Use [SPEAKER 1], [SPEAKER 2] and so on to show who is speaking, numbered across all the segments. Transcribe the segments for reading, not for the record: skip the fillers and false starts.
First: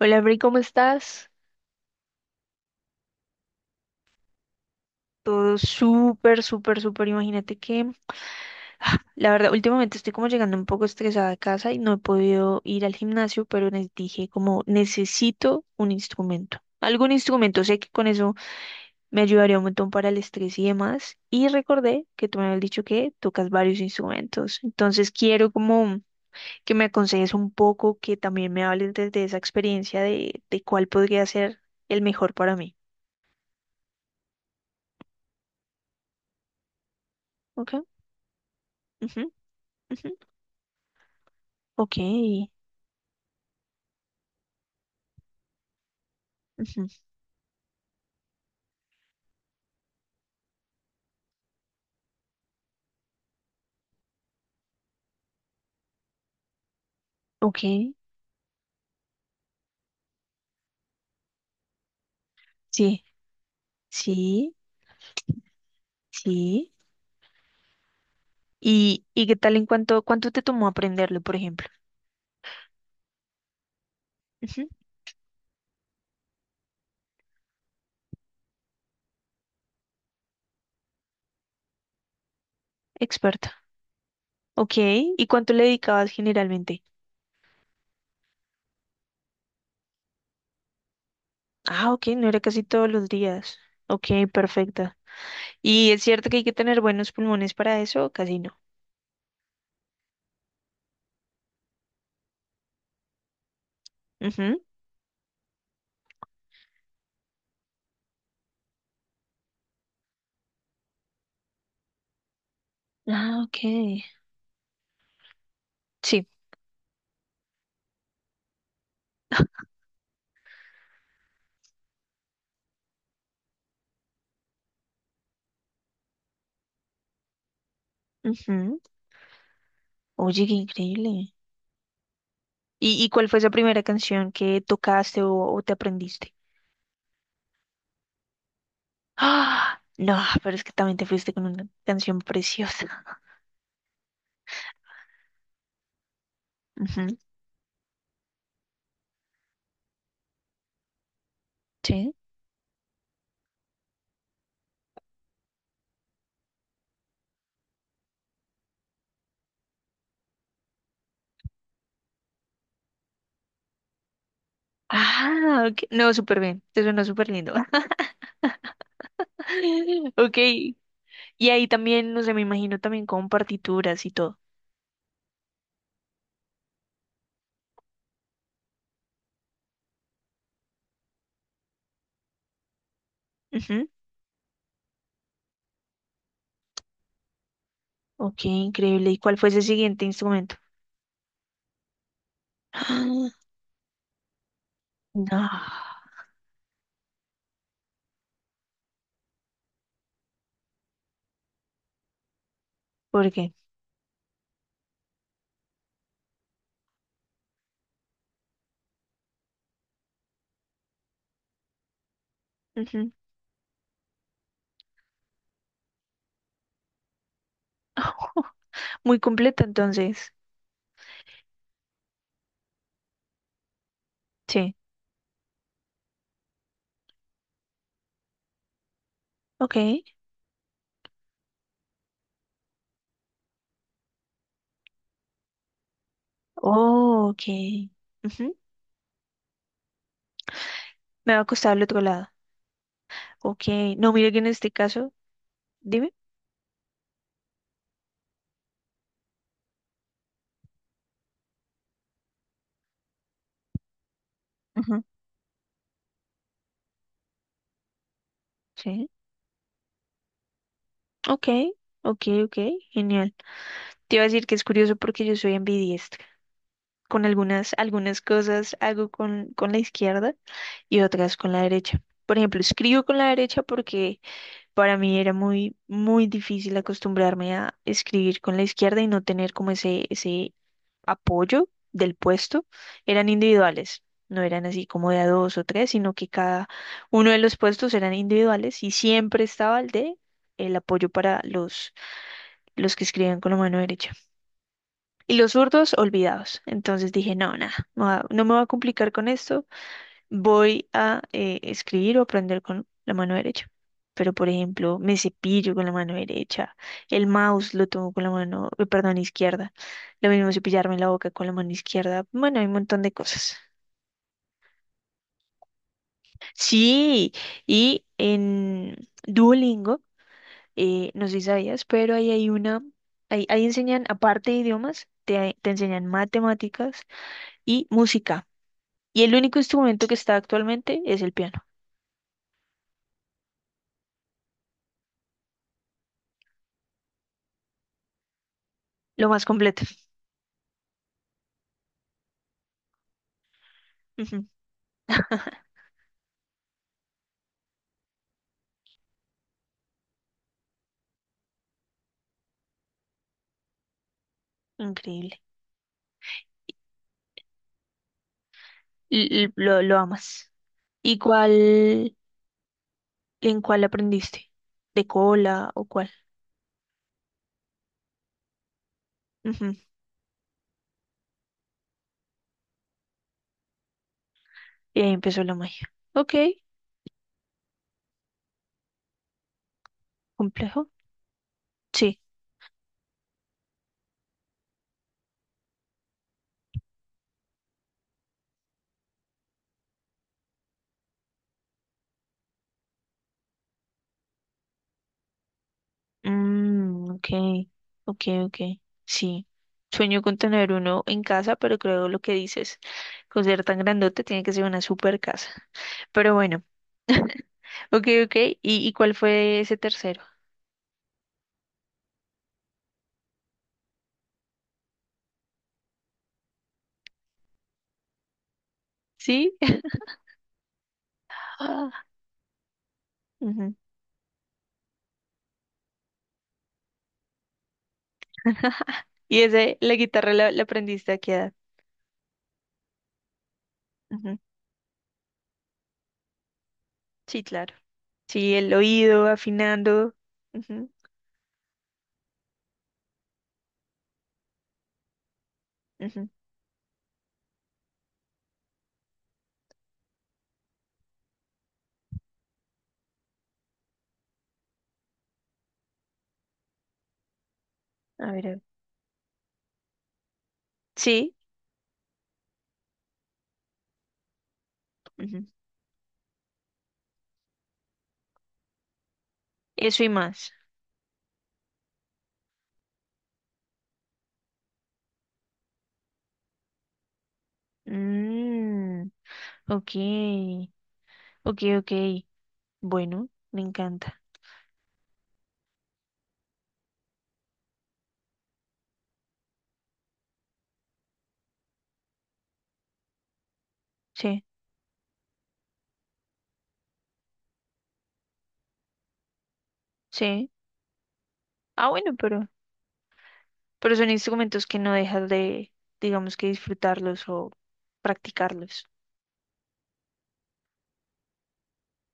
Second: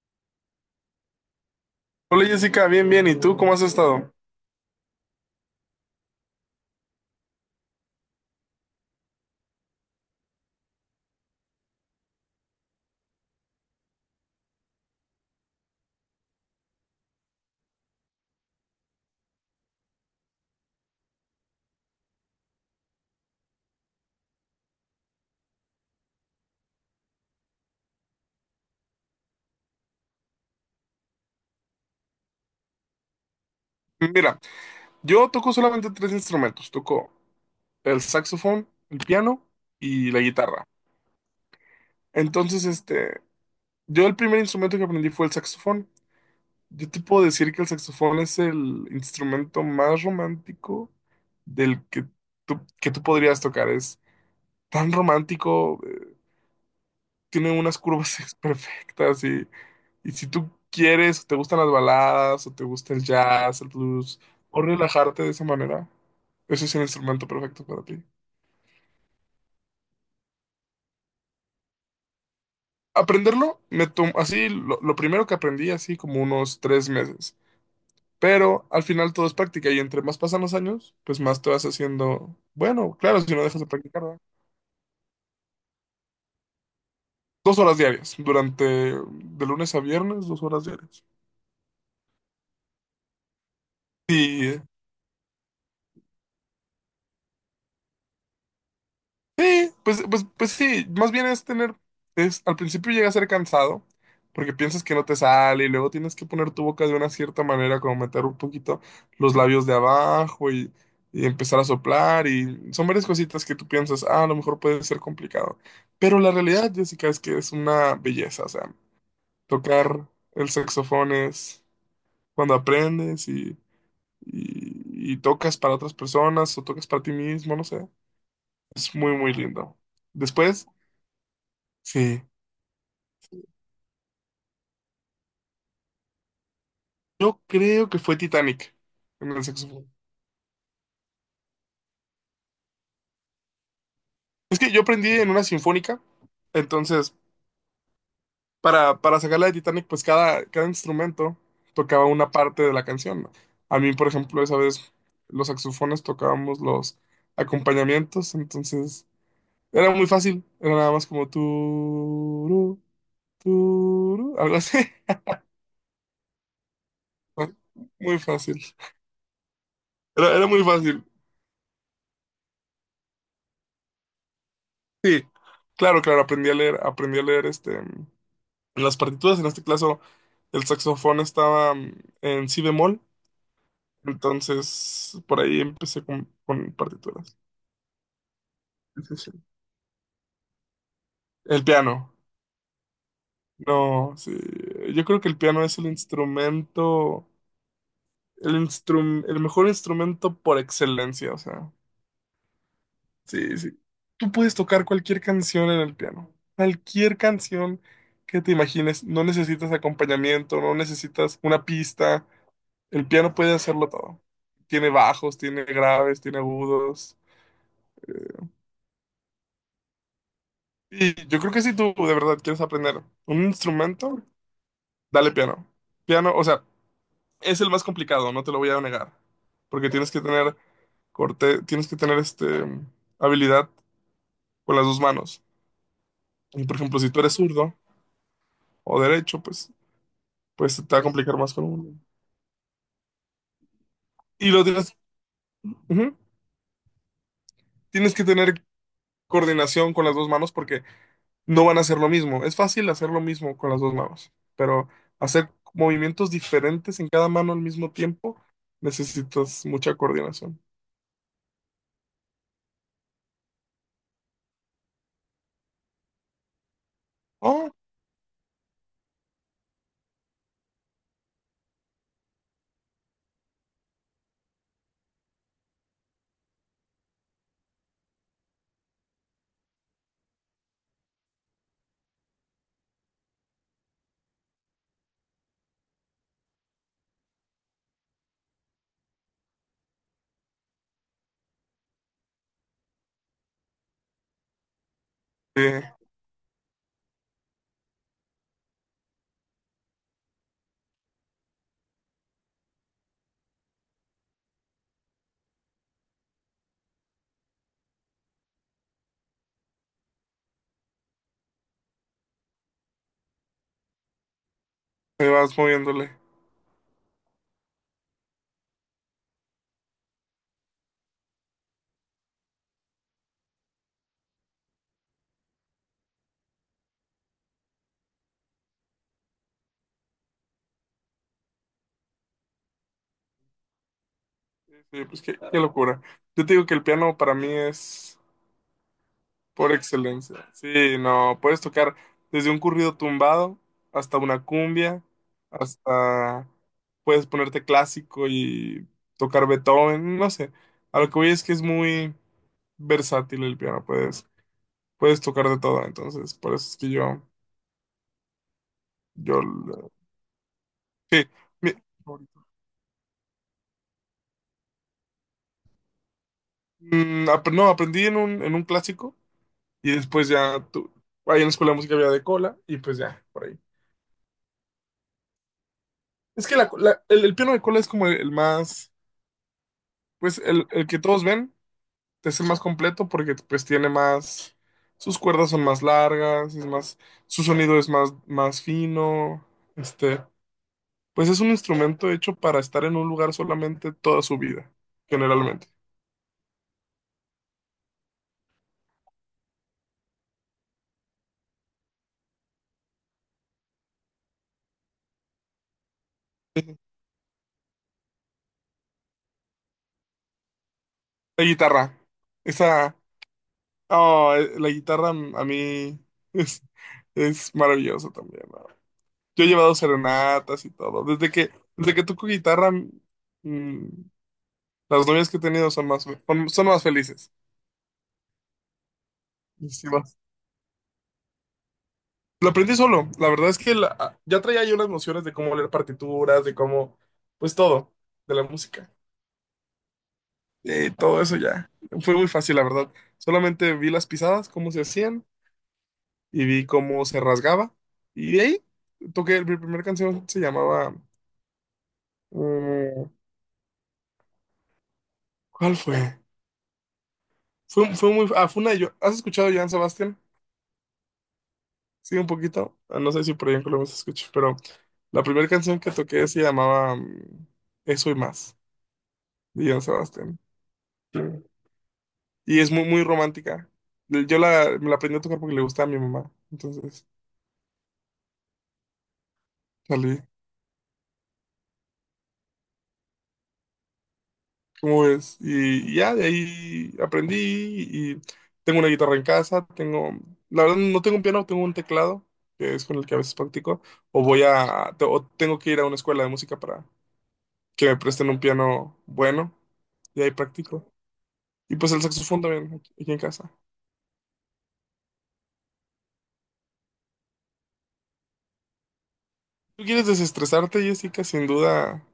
[SPEAKER 1] Hola, Bri, ¿cómo estás?
[SPEAKER 2] Hola Jessica, bien, bien. ¿Y tú cómo has estado?
[SPEAKER 1] Todo súper, súper, súper. Imagínate que, la verdad, últimamente estoy como llegando un poco estresada a casa y no he podido ir al gimnasio, pero les dije como necesito un instrumento. Algún instrumento, sé que con eso me ayudaría un montón para el estrés y demás. Y recordé que tú me habías dicho que tocas varios instrumentos. Entonces quiero como que me aconsejes un poco, que también me hables desde esa experiencia de cuál podría ser el mejor para mí.
[SPEAKER 2] Mira, yo toco solamente tres instrumentos. Toco
[SPEAKER 1] Ok.
[SPEAKER 2] el saxofón, el
[SPEAKER 1] Ujú,
[SPEAKER 2] piano
[SPEAKER 1] ujú.
[SPEAKER 2] y la guitarra.
[SPEAKER 1] Ok,
[SPEAKER 2] Entonces, yo el primer instrumento que aprendí fue el saxofón.
[SPEAKER 1] ujú,
[SPEAKER 2] Yo te puedo decir que el saxofón es el instrumento más romántico del que que tú podrías tocar. Es tan romántico. Tiene
[SPEAKER 1] ok,
[SPEAKER 2] unas curvas perfectas y si tú quieres, te gustan las baladas, o te gusta el
[SPEAKER 1] sí,
[SPEAKER 2] jazz, el blues,
[SPEAKER 1] sí,
[SPEAKER 2] o relajarte de esa manera, ese
[SPEAKER 1] sí.
[SPEAKER 2] es el instrumento perfecto para ti.
[SPEAKER 1] ¿Y qué tal en cuánto te tomó aprenderlo, por ejemplo?
[SPEAKER 2] Aprenderlo, así,
[SPEAKER 1] Ujú.
[SPEAKER 2] lo primero que aprendí, así como unos 3 meses. Pero al final todo es práctica y entre más pasan los años, pues más te vas haciendo, bueno, claro, si no
[SPEAKER 1] Experta.
[SPEAKER 2] dejas de practicar, ¿verdad?
[SPEAKER 1] Ok, ¿y cuánto le dedicabas generalmente?
[SPEAKER 2] 2 horas diarias, durante de lunes a viernes, 2 horas diarias.
[SPEAKER 1] Ah, ok, no era casi todos los días. Ok, perfecta. ¿Y es cierto que hay que tener buenos pulmones para eso? Casi no.
[SPEAKER 2] Sí, pues sí, más bien es tener, es, al principio llega a ser cansado, porque
[SPEAKER 1] Ujú.
[SPEAKER 2] piensas que no te sale y luego tienes que poner tu boca de una cierta manera, como meter un poquito los labios de abajo y empezar a soplar y son varias
[SPEAKER 1] Ah,
[SPEAKER 2] cositas que
[SPEAKER 1] ok.
[SPEAKER 2] tú piensas, ah, a lo mejor puede ser complicado, pero
[SPEAKER 1] Sí.
[SPEAKER 2] la realidad, Jessica, es que es una belleza, o sea, tocar el saxofón es cuando aprendes y tocas para otras personas o tocas para ti mismo, no sé,
[SPEAKER 1] Ujú.
[SPEAKER 2] es muy, muy lindo.
[SPEAKER 1] Oye, qué
[SPEAKER 2] Después.
[SPEAKER 1] increíble.
[SPEAKER 2] Sí.
[SPEAKER 1] Y cuál fue esa primera canción que tocaste o te aprendiste?
[SPEAKER 2] Yo creo que fue Titanic en el
[SPEAKER 1] ¡Ah!
[SPEAKER 2] saxofón.
[SPEAKER 1] No, pero es que también te fuiste con una canción preciosa.
[SPEAKER 2] Es que yo aprendí en una sinfónica,
[SPEAKER 1] Ujú.
[SPEAKER 2] entonces para sacarla de Titanic, pues cada instrumento tocaba
[SPEAKER 1] Sí.
[SPEAKER 2] una parte de la canción, ¿no? A mí, por ejemplo, esa vez los saxofones tocábamos los acompañamientos, entonces era muy fácil, era nada más como algo así.
[SPEAKER 1] Ah, ok. No, súper bien. Te suena súper lindo.
[SPEAKER 2] Muy fácil. Era,
[SPEAKER 1] Ok.
[SPEAKER 2] era muy fácil.
[SPEAKER 1] Y ahí también, no sé, me imagino también con partituras y todo.
[SPEAKER 2] Sí, claro, claro, aprendí a leer. En las partituras, en este caso el saxofón estaba en si bemol,
[SPEAKER 1] Ujú.
[SPEAKER 2] entonces por ahí empecé con partituras.
[SPEAKER 1] Ok, increíble. ¿Y
[SPEAKER 2] Sí, sí.
[SPEAKER 1] cuál fue ese siguiente instrumento?
[SPEAKER 2] El piano, no, sí, yo creo que el
[SPEAKER 1] No.
[SPEAKER 2] piano es el mejor instrumento por excelencia, o sea,
[SPEAKER 1] ¿Por qué?
[SPEAKER 2] sí, sí. Tú puedes tocar cualquier canción en el piano, cualquier canción que te imagines, no necesitas acompañamiento, no necesitas una pista. El
[SPEAKER 1] Ujú.
[SPEAKER 2] piano puede hacerlo todo. Tiene bajos, tiene graves, tiene agudos. Eh,
[SPEAKER 1] Muy completo, entonces.
[SPEAKER 2] Y yo creo que si tú de verdad quieres aprender un instrumento,
[SPEAKER 1] Sí.
[SPEAKER 2] dale piano. Piano, o sea, es el más complicado, no te lo voy a negar.
[SPEAKER 1] Ok.
[SPEAKER 2] Porque tienes que tener corte, tienes que tener habilidad con las dos manos. Y por ejemplo, si tú
[SPEAKER 1] Oh,
[SPEAKER 2] eres
[SPEAKER 1] ok.
[SPEAKER 2] zurdo
[SPEAKER 1] Ujú.
[SPEAKER 2] o derecho, pues te va a
[SPEAKER 1] Me
[SPEAKER 2] complicar
[SPEAKER 1] va a
[SPEAKER 2] más con
[SPEAKER 1] costar al otro
[SPEAKER 2] uno.
[SPEAKER 1] lado. Ok. No, mire que en
[SPEAKER 2] Y lo
[SPEAKER 1] este
[SPEAKER 2] tienes.
[SPEAKER 1] caso, dime.
[SPEAKER 2] Ujú. Tienes que tener coordinación con las dos manos porque no van a hacer lo mismo. Es fácil hacer lo mismo con las dos manos, pero
[SPEAKER 1] Ujú.
[SPEAKER 2] hacer movimientos diferentes en cada mano al mismo tiempo
[SPEAKER 1] Sí.
[SPEAKER 2] necesitas mucha coordinación.
[SPEAKER 1] Ok, ok, ok, genial. Te iba a decir que es curioso porque yo soy ambidiestra. Con
[SPEAKER 2] Oh,
[SPEAKER 1] algunas cosas hago con la izquierda y otras con la derecha. Por ejemplo, escribo con la derecha porque para mí era muy, muy difícil acostumbrarme a escribir con la izquierda y no tener como ese apoyo del puesto. Eran individuales, no eran así como de a dos o tres, sino que cada uno de los puestos eran individuales y siempre estaba el de el apoyo para los que escriben con la mano derecha. Y los
[SPEAKER 2] sí,
[SPEAKER 1] zurdos, olvidados. Entonces dije, no, nada, no, no me voy a complicar con esto, voy a escribir o aprender con la mano derecha. Pero, por ejemplo, me cepillo con la mano derecha, el mouse lo tomo con la mano, perdón, izquierda. Lo mismo cepillarme la boca con la mano izquierda. Bueno, hay un montón de cosas.
[SPEAKER 2] ahí vas moviéndole.
[SPEAKER 1] Sí, y en Duolingo, no sé si sabías, pero ahí enseñan, aparte de idiomas, te enseñan matemáticas, y música. Y el único instrumento que está actualmente es el piano.
[SPEAKER 2] Sí, pues qué locura. Yo te digo que el piano para mí es
[SPEAKER 1] Lo más
[SPEAKER 2] por
[SPEAKER 1] completo.
[SPEAKER 2] excelencia. Sí, no, puedes tocar desde un corrido tumbado hasta una
[SPEAKER 1] Ujú.
[SPEAKER 2] cumbia, hasta puedes ponerte clásico y tocar Beethoven, no sé. A lo que voy es que es muy versátil el piano, puedes
[SPEAKER 1] Increíble.
[SPEAKER 2] tocar de todo, entonces por eso es que yo,
[SPEAKER 1] L- lo,
[SPEAKER 2] lo-
[SPEAKER 1] lo amas. ¿Y
[SPEAKER 2] sí, mi-
[SPEAKER 1] en cuál aprendiste? ¿De cola o cuál?
[SPEAKER 2] mm, ap- no, aprendí en un, clásico
[SPEAKER 1] Ujú.
[SPEAKER 2] y después ya, ahí en la escuela de música había de cola y pues ya, por ahí.
[SPEAKER 1] Y ahí empezó la magia. Ok,
[SPEAKER 2] Es que el piano de cola es como el más. Pues el
[SPEAKER 1] complejo.
[SPEAKER 2] que todos ven
[SPEAKER 1] Sí.
[SPEAKER 2] es el más completo porque pues tiene más, sus cuerdas son más largas, es más, su sonido es más, más fino, este, pues es un instrumento hecho para estar en un lugar solamente toda su vida, generalmente.
[SPEAKER 1] Mm, ok, ok, ok. Sí. Sueño con tener uno en casa, pero creo lo que dices, con ser tan grandote tiene que ser una super casa. Pero bueno. Ok, ok. ¿Y cuál fue ese tercero?
[SPEAKER 2] La guitarra, esa, oh, la guitarra a mí es, es maravilloso también, ¿no? Yo he
[SPEAKER 1] ¿Sí?
[SPEAKER 2] llevado serenatas y todo, desde que
[SPEAKER 1] Ah,
[SPEAKER 2] toco guitarra,
[SPEAKER 1] ujú.
[SPEAKER 2] mm, las novias que he tenido son más felices.
[SPEAKER 1] ¿Y
[SPEAKER 2] Sí,
[SPEAKER 1] la guitarra la aprendiste a qué edad?
[SPEAKER 2] lo aprendí solo. La verdad es que
[SPEAKER 1] Ujú.
[SPEAKER 2] ya traía yo las nociones de cómo leer partituras, de cómo,
[SPEAKER 1] Sí,
[SPEAKER 2] pues
[SPEAKER 1] claro.
[SPEAKER 2] todo, de la
[SPEAKER 1] Sí, el
[SPEAKER 2] música.
[SPEAKER 1] oído, afinando. Ujú,
[SPEAKER 2] Todo eso ya. Fue muy fácil, la verdad. Solamente vi las pisadas, cómo se hacían,
[SPEAKER 1] ujú.
[SPEAKER 2] y vi cómo se rasgaba. Y de ahí toqué, mi primera canción se llamaba, eh, ¿cuál fue? Fue muy.
[SPEAKER 1] A ver,
[SPEAKER 2] Ah,
[SPEAKER 1] a ver.
[SPEAKER 2] fue una de. ¿Has escuchado a Joan Sebastián?
[SPEAKER 1] Sí,
[SPEAKER 2] Sí, un poquito. Ah, no sé si por ahí en Colombia se escucha, pero la
[SPEAKER 1] ujú.
[SPEAKER 2] primera canción que toqué se llamaba Eso y más, de Joan
[SPEAKER 1] Eso y
[SPEAKER 2] Sebastián.
[SPEAKER 1] más.
[SPEAKER 2] Y es muy, muy romántica. Yo la, me la aprendí a tocar porque le gustaba a mi mamá. Entonces,
[SPEAKER 1] Mm, ok,
[SPEAKER 2] salí.
[SPEAKER 1] ok, ok. Bueno, me encanta.
[SPEAKER 2] ¿Cómo ves? Y ya de ahí aprendí y tengo una guitarra en casa, la verdad no tengo un piano, tengo un teclado, que es con el que a veces practico,
[SPEAKER 1] Sí,
[SPEAKER 2] o tengo que ir a una escuela de música para que me presten un piano bueno y ahí
[SPEAKER 1] sí.
[SPEAKER 2] practico. Y
[SPEAKER 1] Ah,
[SPEAKER 2] pues el
[SPEAKER 1] bueno,
[SPEAKER 2] saxofón también aquí, aquí en casa.
[SPEAKER 1] pero son instrumentos que no dejas de, digamos que disfrutarlos o practicarlos.
[SPEAKER 2] ¿Tú quieres desestresarte, Jessica? Sin duda,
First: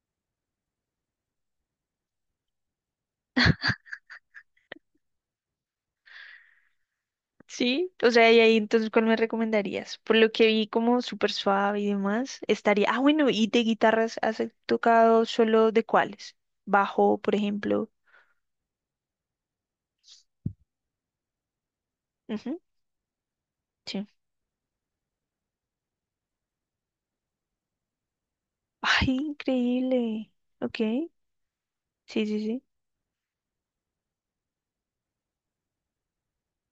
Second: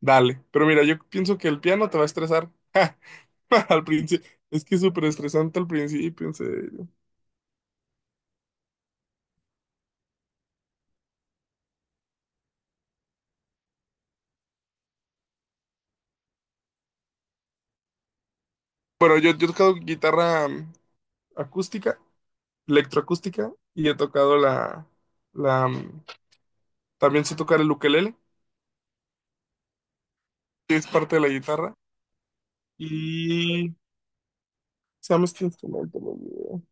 [SPEAKER 2] dale. Pero mira, yo pienso que el piano te va a estresar. Al principio, es que es súper estresante al principio, en serio.
[SPEAKER 1] Sí, o sea, y ahí entonces, ¿cuál me recomendarías? Por lo que vi como súper suave y demás, estaría... Ah, bueno, ¿y de guitarras has tocado solo de cuáles? Bajo, por ejemplo.
[SPEAKER 2] Bueno, yo he tocado guitarra acústica,
[SPEAKER 1] Ujú,
[SPEAKER 2] electroacústica, y he
[SPEAKER 1] sí.
[SPEAKER 2] tocado la, mm, también sé tocar el ukelele,
[SPEAKER 1] Ay, increíble.
[SPEAKER 2] que
[SPEAKER 1] Ok,
[SPEAKER 2] es parte de la guitarra,
[SPEAKER 1] sí, sí, sí.
[SPEAKER 2] y se llama este instrumento, no me olvidé.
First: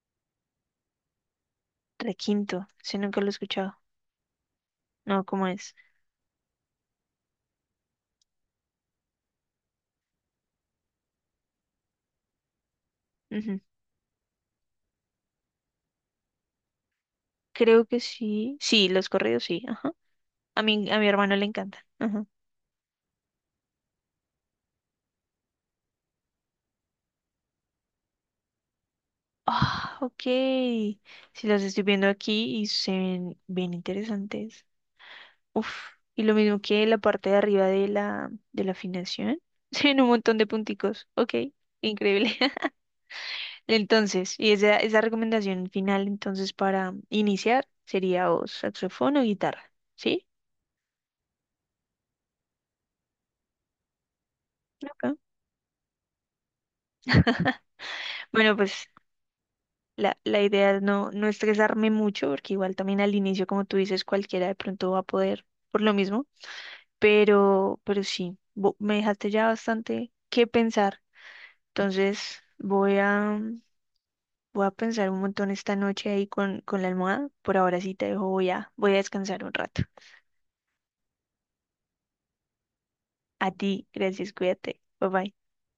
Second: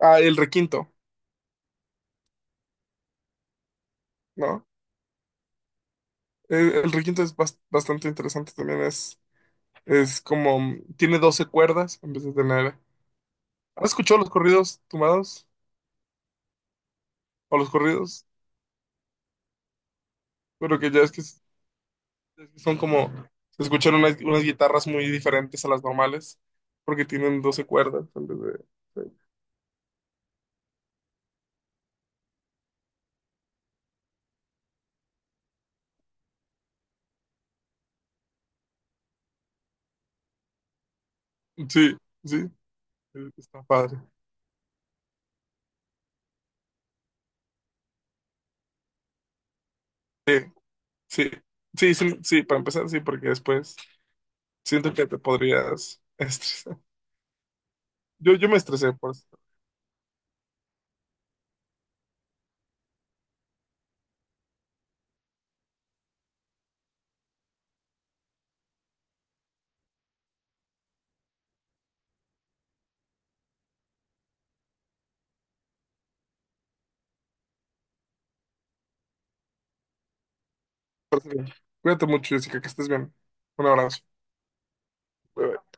[SPEAKER 2] Ah, el requinto,
[SPEAKER 1] Requinto, ese nunca lo he escuchado.
[SPEAKER 2] ¿no?
[SPEAKER 1] No, ¿cómo es?
[SPEAKER 2] El requinto es bastante interesante también, es como, tiene 12 cuerdas en vez de tener.
[SPEAKER 1] Ujú.
[SPEAKER 2] ¿Has escuchado los corridos tumbados? O los
[SPEAKER 1] Creo que
[SPEAKER 2] corridos,
[SPEAKER 1] sí. Sí, los corridos sí, ajá. A
[SPEAKER 2] pero
[SPEAKER 1] mi,
[SPEAKER 2] que
[SPEAKER 1] a
[SPEAKER 2] ya
[SPEAKER 1] mi
[SPEAKER 2] es que
[SPEAKER 1] hermano le encantan. Ajá.
[SPEAKER 2] son como, se escuchan unas guitarras muy diferentes a las normales, porque tienen 12 cuerdas. De-
[SPEAKER 1] Ah, ok. Sí, los estoy viendo aquí y se ven bien interesantes. Uf, y lo mismo que la parte de arriba de la afinación. Tiene un montón de punticos. Ok,
[SPEAKER 2] Sí,
[SPEAKER 1] increíble.
[SPEAKER 2] sí, está padre.
[SPEAKER 1] Entonces, y esa recomendación final, entonces, para iniciar sería o saxofón o guitarra, ¿sí?
[SPEAKER 2] Sí, sí, sí, sí, sí, para empezar, sí, porque después siento que te
[SPEAKER 1] Ok.
[SPEAKER 2] podrías estresar. Yo
[SPEAKER 1] Bueno,
[SPEAKER 2] me
[SPEAKER 1] pues
[SPEAKER 2] estresé por eso.
[SPEAKER 1] la idea es no estresarme mucho, porque igual también al inicio, como tú dices, cualquiera de pronto va a poder por lo mismo, pero sí, me dejaste ya bastante que pensar. Entonces voy a pensar un montón esta noche ahí con la almohada. Por ahora sí te dejo, voy a descansar un rato.
[SPEAKER 2] Por eso. Cuídate mucho, Jessica, que estés bien.
[SPEAKER 1] A
[SPEAKER 2] Un
[SPEAKER 1] ti,
[SPEAKER 2] abrazo.
[SPEAKER 1] gracias, cuídate. Bye bye.
[SPEAKER 2] Bye, bye.